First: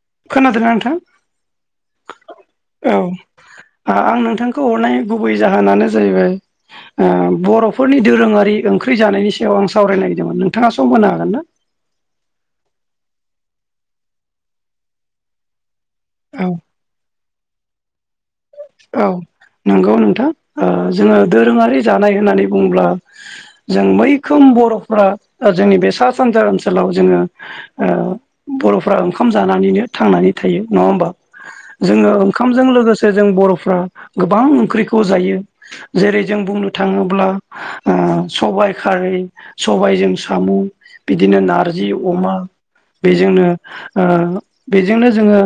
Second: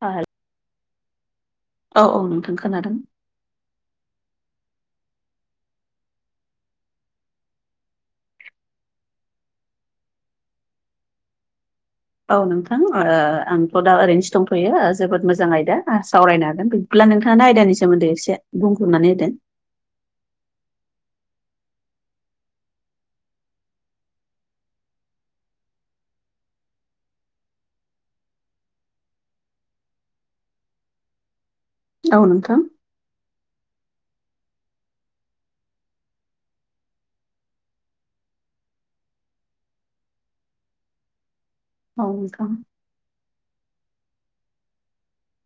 औ। खोनादोंना नोंथां? औ औ नोंथां खोनादों। औ आं नोंथांखौ हरनाय गुबै जाहोनानो जाहैबाय। बर'फोरनि दोरोङारि ओंख्रि जानायनि सायाव आं सावराय नागिरदोंमोन नोंथाङा सम होनो हागोन ना। औ नोंथां आंथ' दा ओरैनोसो दंथ'यो जोबोद मोजां आयदा आ सावरायनो हागोन बिदिब्ला नोंथाङा आयदानि सोमोन्दै एसे। औ बुंफोरनानै होदो नंगौ नोंथां जोङो दोरोङारि जानाय होननानै बुङोब्ला। जों मैखोम बर'फ्रा जोंनि बे सा सानजा ओनसोलाव जोङो। बर'फ्रा ओंखाम जानानैनो थांनानै थायो नङा होमबा? जोङो औ नोंथां ओंखामजों लोगोसे जों बर'फ्रा गोबां ओंख्रिखौ जायो। जेरै जों बुंनो थाङोब्ला सबाइ खारै। सबायजों साम' बिदिनो नारजि औ अमा। नोंथां बेजोंनो बेजोंनो जोङो।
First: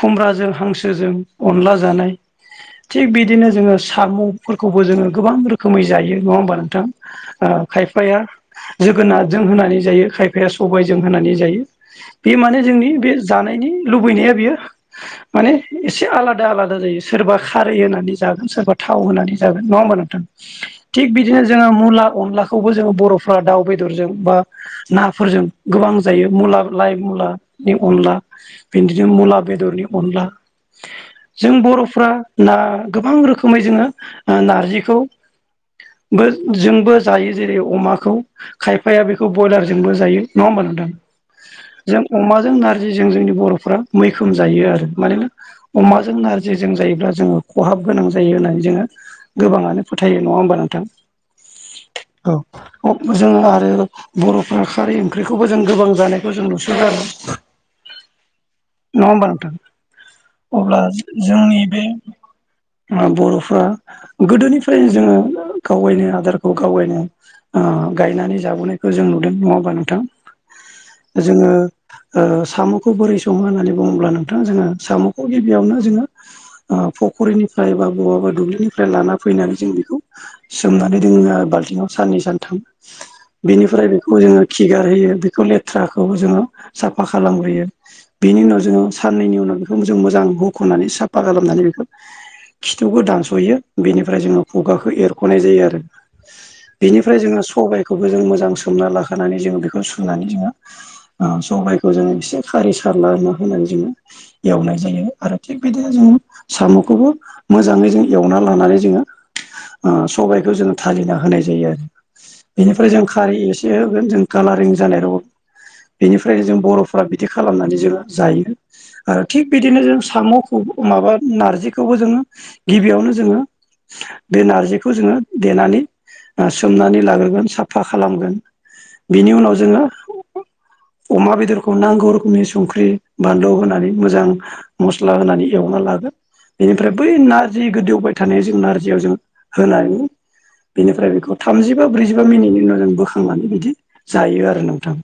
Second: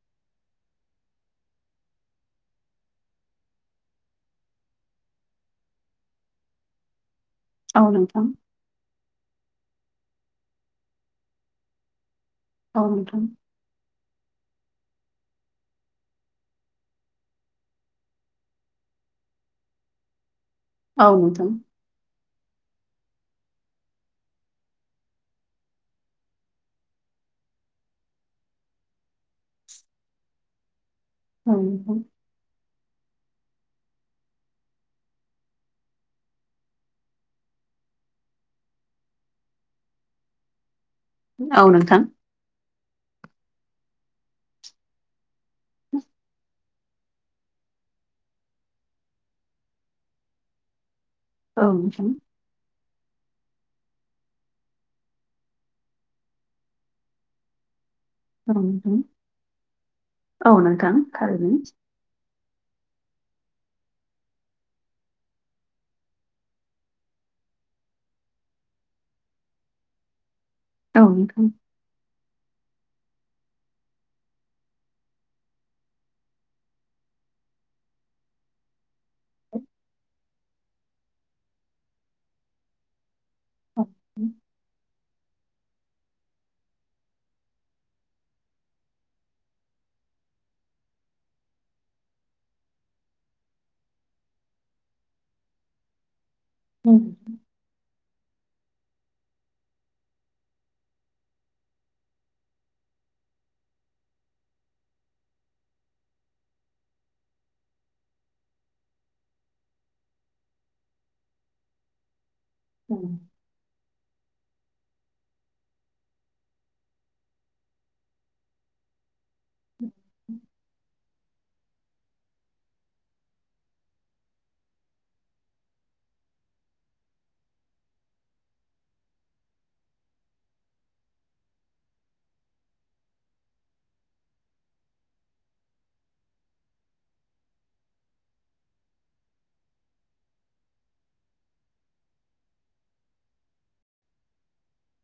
खुमब्राजों हांसोजों अनला जानाय। थिग बिदिनो जोङो साम'फोरखौबो जोङो गोबां रोखोमै जायो नङा होमबा नोंथां‌। आ औ खायफाय नोंथां जोगोनारजों होनानै जायो खायफाया सबायजों होनानै जायो। बे माने औ जोंनि बे नोंथां जानायनि लुबैनाया बेयो माने एसे आलादा। आलादा आलादा जायो सोरबा खारै होनानै जागोन सोरबा थाव होनानै जागोन नङा होमबा नोंथां। औ थिग बिदिनो नोंथां जोङो मुला अनलाखौबो जोङो बर'फ्रा दाउ बेदरजों बा नाफोरजों गोबां जायो मुला लाइ मुलानि अनला बिदिनो मुला बेदरनि अनला जों औ नोंथां बर'फ्रा ना गोबां रोखोमै जोङो नारजिखौ। ब जोंबो जायो जेरै अमाखौ। खायफाया बेखौ ब्रयलारजोंबो जायो नङा होमबा नोंथां। औ नोंथां जों अमाजों नारजिजों जोंनि बर'फ्रा मैखोम जायो आरो मानोना अमाजों। जों नारजिजों जायोब्ला जोङो खहाब गोनां जायो होननानै जोङो। गोबाङानो फोथायो नङा होमबा नोंथां। औ। औ जों आरो। बर'फ्रा खारै ओंख्रिखौबो जों गोबां जानायखौ जों नुसन जादों। [inaudible] नङा होमबा नोंथां औ अब्ला नोंथां जोंनि बे [inaudible] बर'फ्रा गोदोनिफ्रायनो जोङो गावबायनो आदारखौ गावबायनो गायनानै जाबोनायखौ जों नुदों नङाबा नोंथां औ नोंथां जोङो साम'खौ बोरै सङो होननानै बुङोब्ला नोंथां जोङो साम'खौ गिबियावनो जोङो फख्रिनिफ्राय बा बहाबा दुब्लिनिफ्राय लाना फैनानै जों बेखौ सोमनानै दोङो बाल्थिंव साननै सानथाम बेनिफ्राय बेखौ जोङो किगार होयो बेखौ ले राखौ जोङो साफा खालामबोयो बिनि उनाव जोङो साननैनि उनाव बेखौ जों मोजां खुनानै साफा खालामनानै बेखौ खिथौखौ दानस'यो बेनिफ्राय जोङो खुगाखौ एरख'नाय जायो आरो। औ बिनिफ्राय जोङो सबायखौबो जों मोजां सोमना लाखानानै जोङो बेखौ सुनानै जोङो। सबाइखौ जोङो एसे खारै सारला होनानै जोङो एवनाय जायो। आरो थिग बिदिनो जों साम'खौबो मोजाङै जों एवना लानानै जोङो सबायखौ जोङो थालिना होनाय जायो आरो बेनिफ्राय जों खारै एसे एसे होगोन जों कालारिं जालाय रावोन बेनिफ्रायनो जों बर'फोरा बिदि खालामनानै जोंङो जायो। आरो थिग बिदिनो जों साम'खौ माबा- नारजिखौबो जोङो गिबियावनो जोङो बे नारजिखौ जोङो देनानै ओ सोमनानै लाग्रोगोन साफा खालामगोन बेनि उनाव जोङो अमा बेदरखौ नांगौ रोखोमनि संख्रि बानलौ होनानै मोजां। मस्ला होनानै एवना लागोन। बेनिफ्राय बै नारजि गोदवबाय थानाय जों नारजियाव जों होनानै बेनिफ्राय बेखौ थामजिबा ब्रैजिबा मिनिटनि उनाव जों बोखांनानै बिदि जायो आरो नोंथां।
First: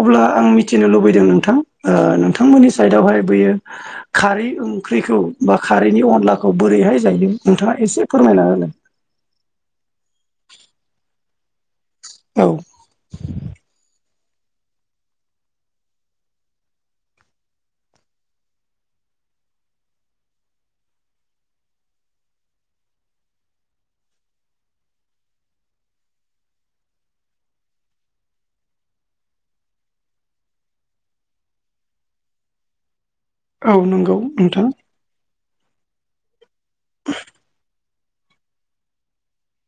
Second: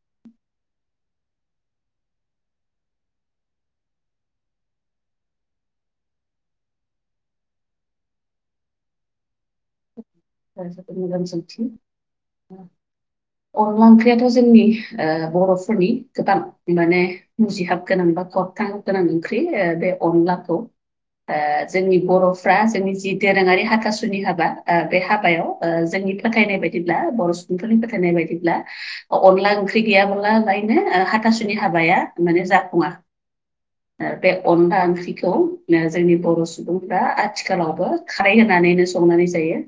अब्ला आं मिथिनो लुबैदों नोंथां नोंथांमोननि साइडआवहाय बेयो खारै ओंख्रिखौ बा खारैनि अनलाखौ बोरैहाय जायो नोंथाङा एसे फोरमायना होनाय। ओं जोबोद मोजां सोंथि औ अनला ओंख्रियाथ' जोंनि ओ बर'फोरनि गोबां माने मुजिहाब गोनां बा खरथां गोनां ओंख्रि ओ बे अनलाखौ ओ जोंनि बर'फ्रा जोंनि जि दोरोङारि हाथासुनि हाबा ओ बे हाबायाव ओ जोंनि फोथायनाय बायदिब्ला बर' सुबुंफोरनि फोथायनाय बायदिब्ला अनला ओंख्रि गैयाब्ला लायनो हाथासुनि हाबाया माने जाफुङा औ ओ नंगौ बे नोंथां अनला ओंख्रिखौ जोंनि बर' सुबुंफ्रा आथिखालावबो खारै होनानैनो संनानै जायो।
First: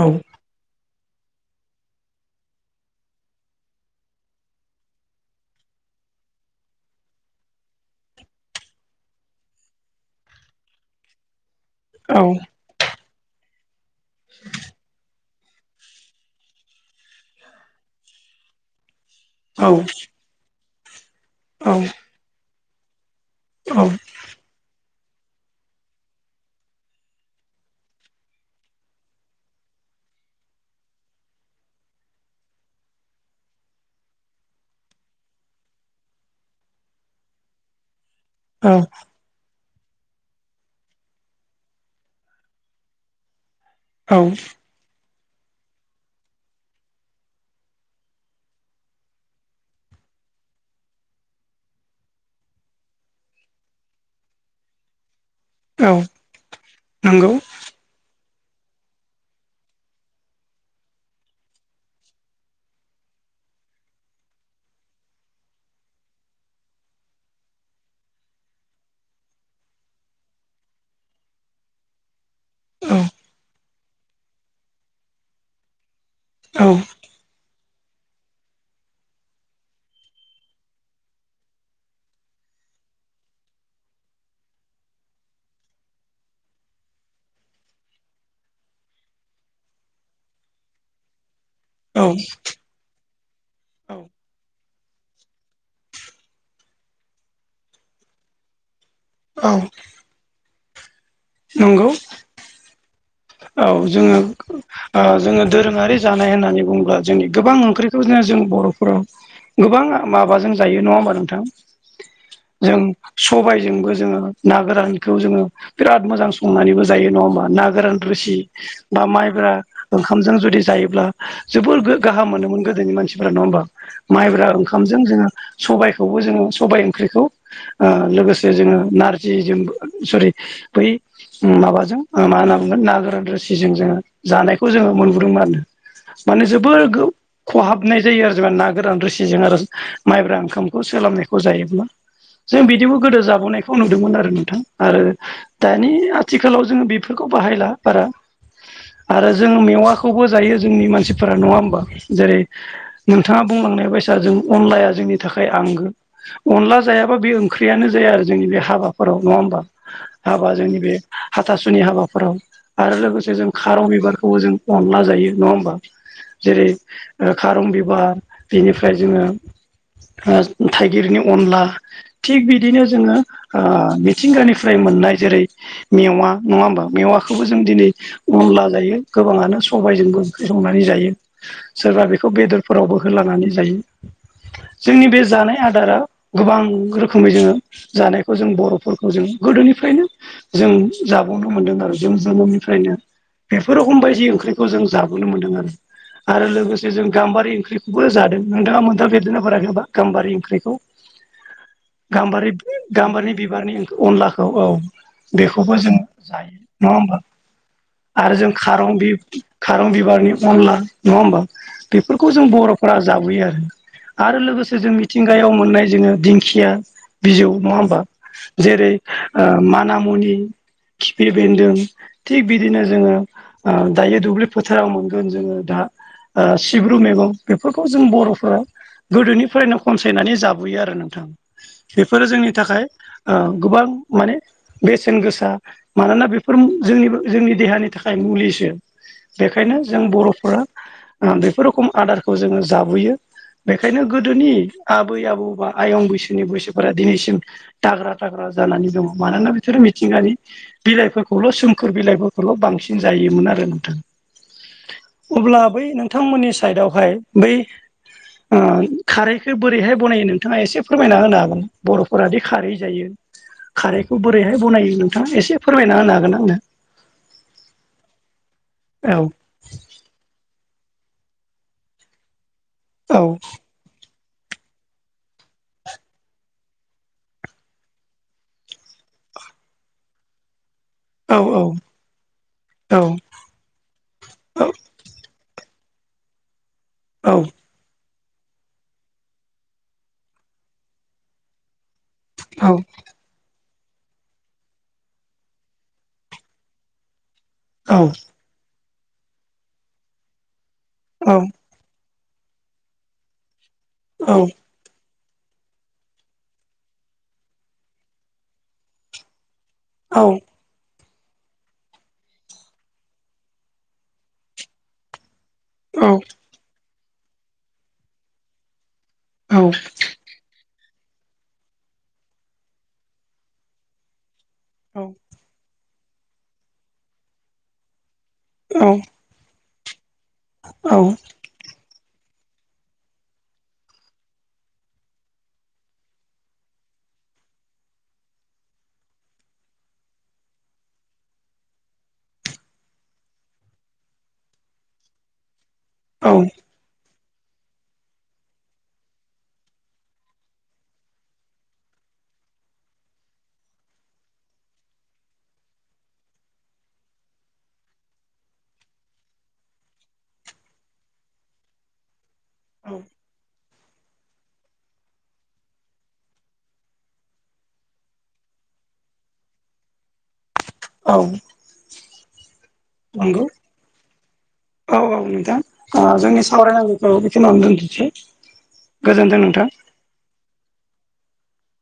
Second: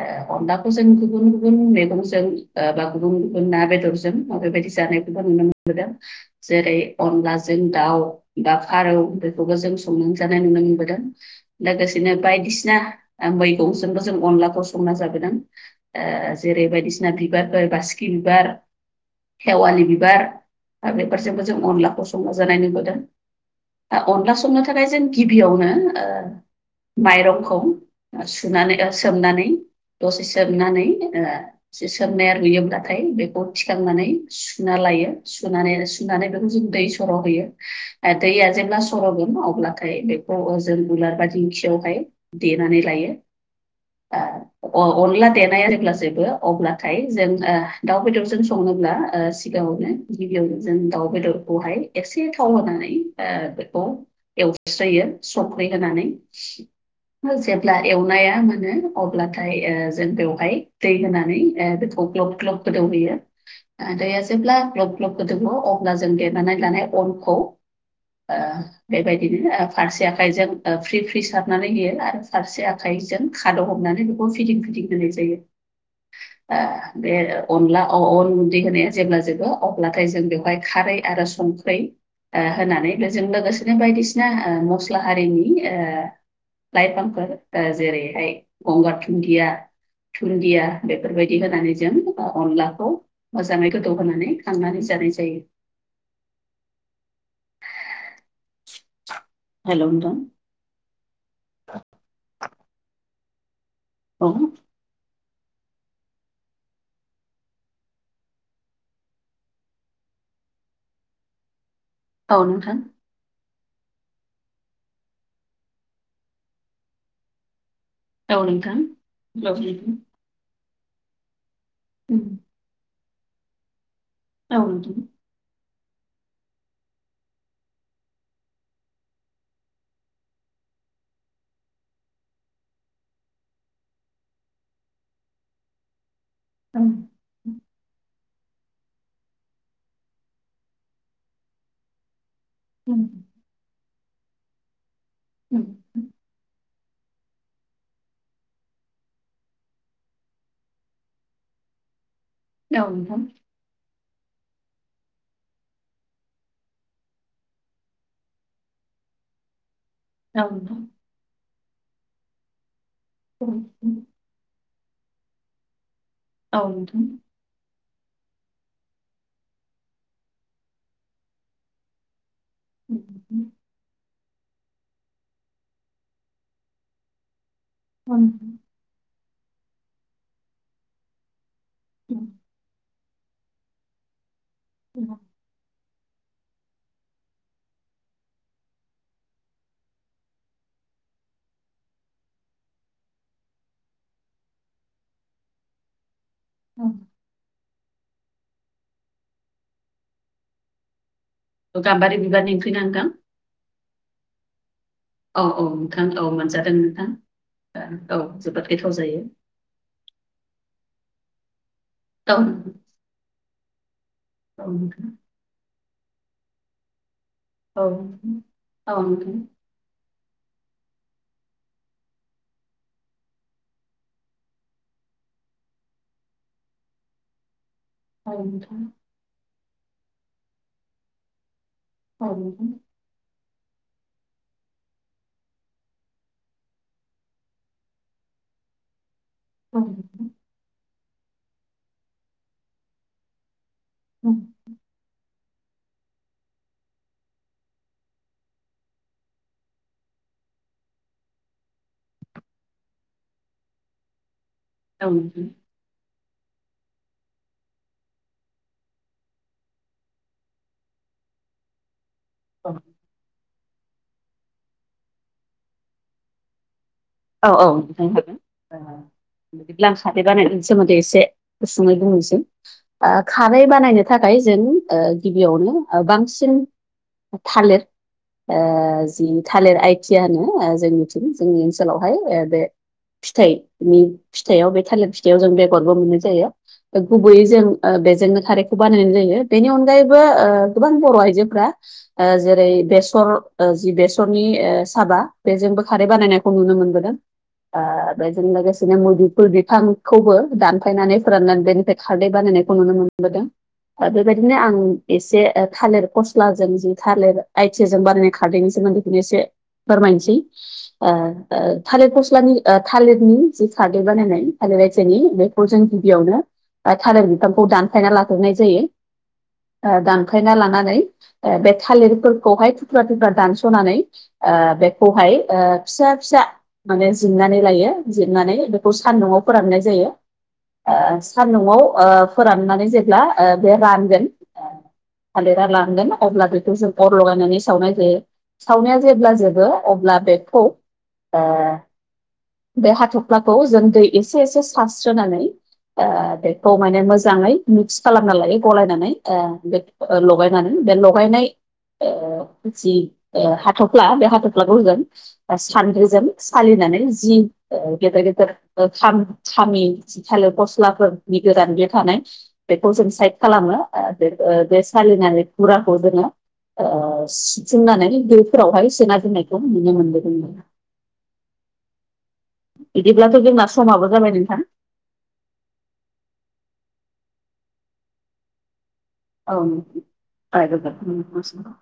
औ ओ अनला खौ जों गुबुन गुबुन मेगंजों बा गुबुन गुबुन ना बेदरजों मा बेबायदि जानायखौबो नुनो मोनो। जेरै अनलाजों दाउ बा फारौ बेफोरखौ जों संनानै जानाय नुनो मोनबोदों। लोगोसेनो औ बायदिसिना ओ मैगंजोंबो जों अनलाखौ संना जाबोदों। ओ जेरै बायदिसिना बिबारफोर बासिखि बिबार औ खेवालि बिबार दा बेफोरजोंबो जों औ अनलाखौ संना जानाय नुबोदों औ दा अनला संनो थाखाय जों गिबियावनो ओ माइरंखौ सुनानै ओ सोमनानै दसे सोमनानै ओ सोमनाया रुयोब्लाथाय बेखौ थिखांनानै सुना लायो सुनानै सुनानै बेखौ जों दै स- सर'हयो ओ दैया औ जेब्ला सर'गोन अब्लाथाय बे खौ ओ जों उलार बा दिंखियावहाय देनानै लायो। औ अनला देनाया जेब्ला जोबो अब्लाथाय जों ओ दाउ बेदरजों सङोब्ला ओ सिगाङावनो गिबियाव जों दाउ बेदरखौहाय एसे थाव होनानै ओ बेखौ एवस्रोयो संख्रै औ होनानै नंगौ जेब्ला एउ- नाया मोनो अब्लाथाय ओ जों बेवहाय दै होनानै ओ बेखौ ग्लब ग्लब गोदौहोयो दैया जेब्ला ग्लब ग्लब गोदौवो अब्ला जों देनानै लानाय अनखौ ओ बेबायदिनो ओ फारसे आखाइजों ओ फ्रि फ्रि सारनानै होयो आरो फारसे औ आाइजों खादौ' हमनानै बेखौ फिदिं फिदिं होनाय जायो औ बे अनला अन उन्दै होनाया जेब्ला जोबो अब्लाथाय जों बेवहाय खारै आरो संख्रै ओ होनानै बेजों लोगोसेनो बायदिसिना ओ मस्ला हारिनि ओ लइफांफोर ओ जेरैहाय गंगार धुन्दिया धुन्दिया बेफोरबायदि होनानै जों औ जों अनलाखौ मोजाङै गोदौहानै खांनानै जानाय जायो। औ हेलौ नोंथां नंगौ औ जोङो औ ओ जोङो दोरोङारि जानाय होननानै बुङोब्ला जोंनि गोबां ओंख्रिखौ जों बर'फोराव गोबां माबाजों जायो नङा होमबा नोंथां औ नोंथां जों सबायजोंबो जोङो ना गोरानखौ जोङो बिराद मोजां संनानैबो जायो नङा होमबा ना गोरान रुसि औ नोंथां बा औ माइब्रा नोंथां ओंखामजों जुदि जायोब्ला जोबोर उम, गाहाम मोनोमोन गोदोनि मानसिफोरा नङा होमबा माइब्रा औ नोंथां ओंखामजों जोङो सबायाइखौबो जोङो सबाय ओंख्रिखौ लोगोसे जोङो नारजि जों सरि बै माबाजों मा होन नागोरान रोसिजों जोङो जानायखौ जोङो मोनबोदोंमोन माने औ जोबोर खहाबनाय जायो आरो जेनबा ना गोरान रोसिजों आरो माइब्रा ओंखामखौ सोलाबनायखौ जायोब्ला [inaudible] जों बिदिबो गोदो उम, जाबोनायखौ नुदोंमोन आरो नोंथां आरो दानि आथिखालाव जोङो बेफोर खौ बाहायला बारा आरो जों मेवाखौबो जायो जोंनि मानसिफोरा नङा होमबा जेरै औ नोंथां नोंथाङा बुंलांनाय बायसा जों अनलाया जोंनि थाखाय आंगो अनला जायाबा बे ओंख्रियानो जाया आरो जोंनि बे हाबाफोराव नङा होमबा औ नोंथां औ हाबा जोंनि बे हाथासुनि हाबाफोराव आरो लोगोसे जों खारौ नोंथां बिबार खौ जों अनला जायो नङा होमबा जेरै खारं बिबार बिनिफ्राय जोङो थाइगिरनि अनला थिग बिदिनो उम, जोङो मिथिंगानिफ्राय मोननाय जेरै मेवा नङा होमबा मेवाखौबो जों दिनै उम, अनला जायो गोबाङानो सबायजोंबो ओंख्रि संनानै जायो सोरबा उम, बेखौ बेदरफोरावबो होलानानै जायो जोंनि बे जानाय आदारा गोबां रोखोमै जोङो जानायखौ जों बर'फोरखौ जों गोदोनिफ्रायनो जों जाबावनो मोनदों आरो जों जोनोमनिफ्रायनो बेफोर रखम बायदि ओंख्रिखौ जों जाबोनो मोन्दों आरो आरो लोगोसे उम। जों गाम्बारि ओंख्रि जादों नोंथाङा मोनथाम फेरदेरनो बाखैा गामबारि ओंख्रिखौ [inaudible] गाम्बारि बिबारनि ओंख्रि ना नोंथां गाम्बारिनि बिबारनि अनलाखौ औ औ औ बेखौबो जों नोंथां औ जायो मोनजादों नङा नोंथां होमबा ओ, औ आरो जों जोबोद गोथाव खारं जायो खारं बिबारनि अनला नङा होमबा बेफोरखौ औ जों नोंथां बर'फोरा जाबोयो आरो आरो औ लोगोसे जों नोंथां मिथिंगायाव मोननाय जोङो दिंखिया बिजौ नङा औ होमबा जेरै औ नोंथां माना मुनि खिफि बेन्दों थिग बिदिनो जोङो दायो दुब्लि फोथाराव मोनगोन जोङो दा सिब्रु मैगं बेफोरखौ जों औ बर'फोरा नोंथां गोदोनिफ्रायनो खनसायनानै जाबोयो आरो नोंथां बेफोरो औ जोंनि नोंथां थाखाय गोबां माने बेसेन गोसा मानोना बेफोर जोंनि जोंनि देहानि थाखाय मुलिसो औ बेखायनो जों नोंथां बर'फोरा बेफोर रोखम आदारखौ जोङो जाबोयो बेखायनो गोदोनि आबै आबौ बा आयं बैसोनि बैसोफोरा दिनैसिम दाग्रा थाग्रा जानानै दङ मानोना बिसोरो मिथिंगानि बिलाइफोरखौल' सोमखोर बिलाइफोरखौल' बांसिन जायोमोन आरो नोंथां औ नोंथां अब्ला बै नोंथांमोननि साइदावहाय बै खारैखौ बोरैहाय बनायो नोंथाङा एसे फोरमायना होनो हागोन बर'फोराादि औ खारै जायो खारैखौ बोरैहाय बनायो नोंथाङा एसे फोरमायना होनो हागोन आंनो औ औ नोंथां ओ, आंनो बिदिब्ला बानायनायनि सोमोन्दै एसे गुसुङै बुंनोसै औ खारै बानायनो थाखाय जों गिबियावनो बांसिन थालिर जि थालिर आइथिया होनो जोंनि औ औ आनसालावहाय बे फिथाइनि फिथाइयाव बे थालिर फिथाइयाव जों बेगरबो मोननाय जायो औ गुबैयै जों बेजोंनो खारैखौ बानायनाय जायो बेनि अनगायैबो गोबां बर' आयजोफ्रा जेरै बेसर जि बेसरनि साबा बेजोंबो खारै बानायनाय खौ नुनो मोनबोदों औ बेजों लोगोसेनो मुदुफुलफोर बिफांखौबो द सफायनानै फोराननानै बेनिफ्राय खारदै बानायनायखौ नुनो मोनबोदों आरो औ बेबायदिनो आं एसे थालिर खस्लाजों जि थालिर आइथिाजों बानायनाय खारदनायनि सोमोन्दैखौनो एसे फोरमायनोसै थालिर गस्लानि थालिरनि जि खादिर बानायनाय थालिर रायजोनि बे जों गिबियावनो थालिर बिफांखौ दानफायना लाग्राय जायो ओंखायना लानानै बे थालिरफोरखौहाय थुख्रा थुख्रा दानस'नानै बेखौहाय फिसा फिसा माने जंनानै लायो जिरनानै बेखौ सानदुआव फोराननाय जायो सान्दुआव फोराननानै जेब्ला बे रानगोन थालिरा लांगोन अब्ला बेखौ जों अर लगायनानै सावनाय जायो सावनाया जेब्ला जोबो अब्ला बेखौ बे हाथ'फ्लाखौ जों दै एसे एसे सारस्रोनानै आ औ आ थ माने मोजाङै मिक्स खालामना लायो गलायनानै बे लगायनानै बे लगायनाय जि हाथ'फ्ला बे हाथ'फ्लाखौजों सानद्रिजों सालिनानै जि गेदेर गेदेर खामि जि खाालो फस्लाफोरनि गोदान बे थानाय बेखौ औ जों साइड खालामो बे बे सालिनानै खुराखौ जोङो सिफुंनानै दफोरावहाय सोना दोननायखौ नुनो मोनबो जों औ बिदिब्लाथ' नंगौ जोंना समाबो जाबाय नोंथां औ औ नोंथां जोंनि सावरायनांगौखौ बेखौनो दोनथिसै औ नंगौ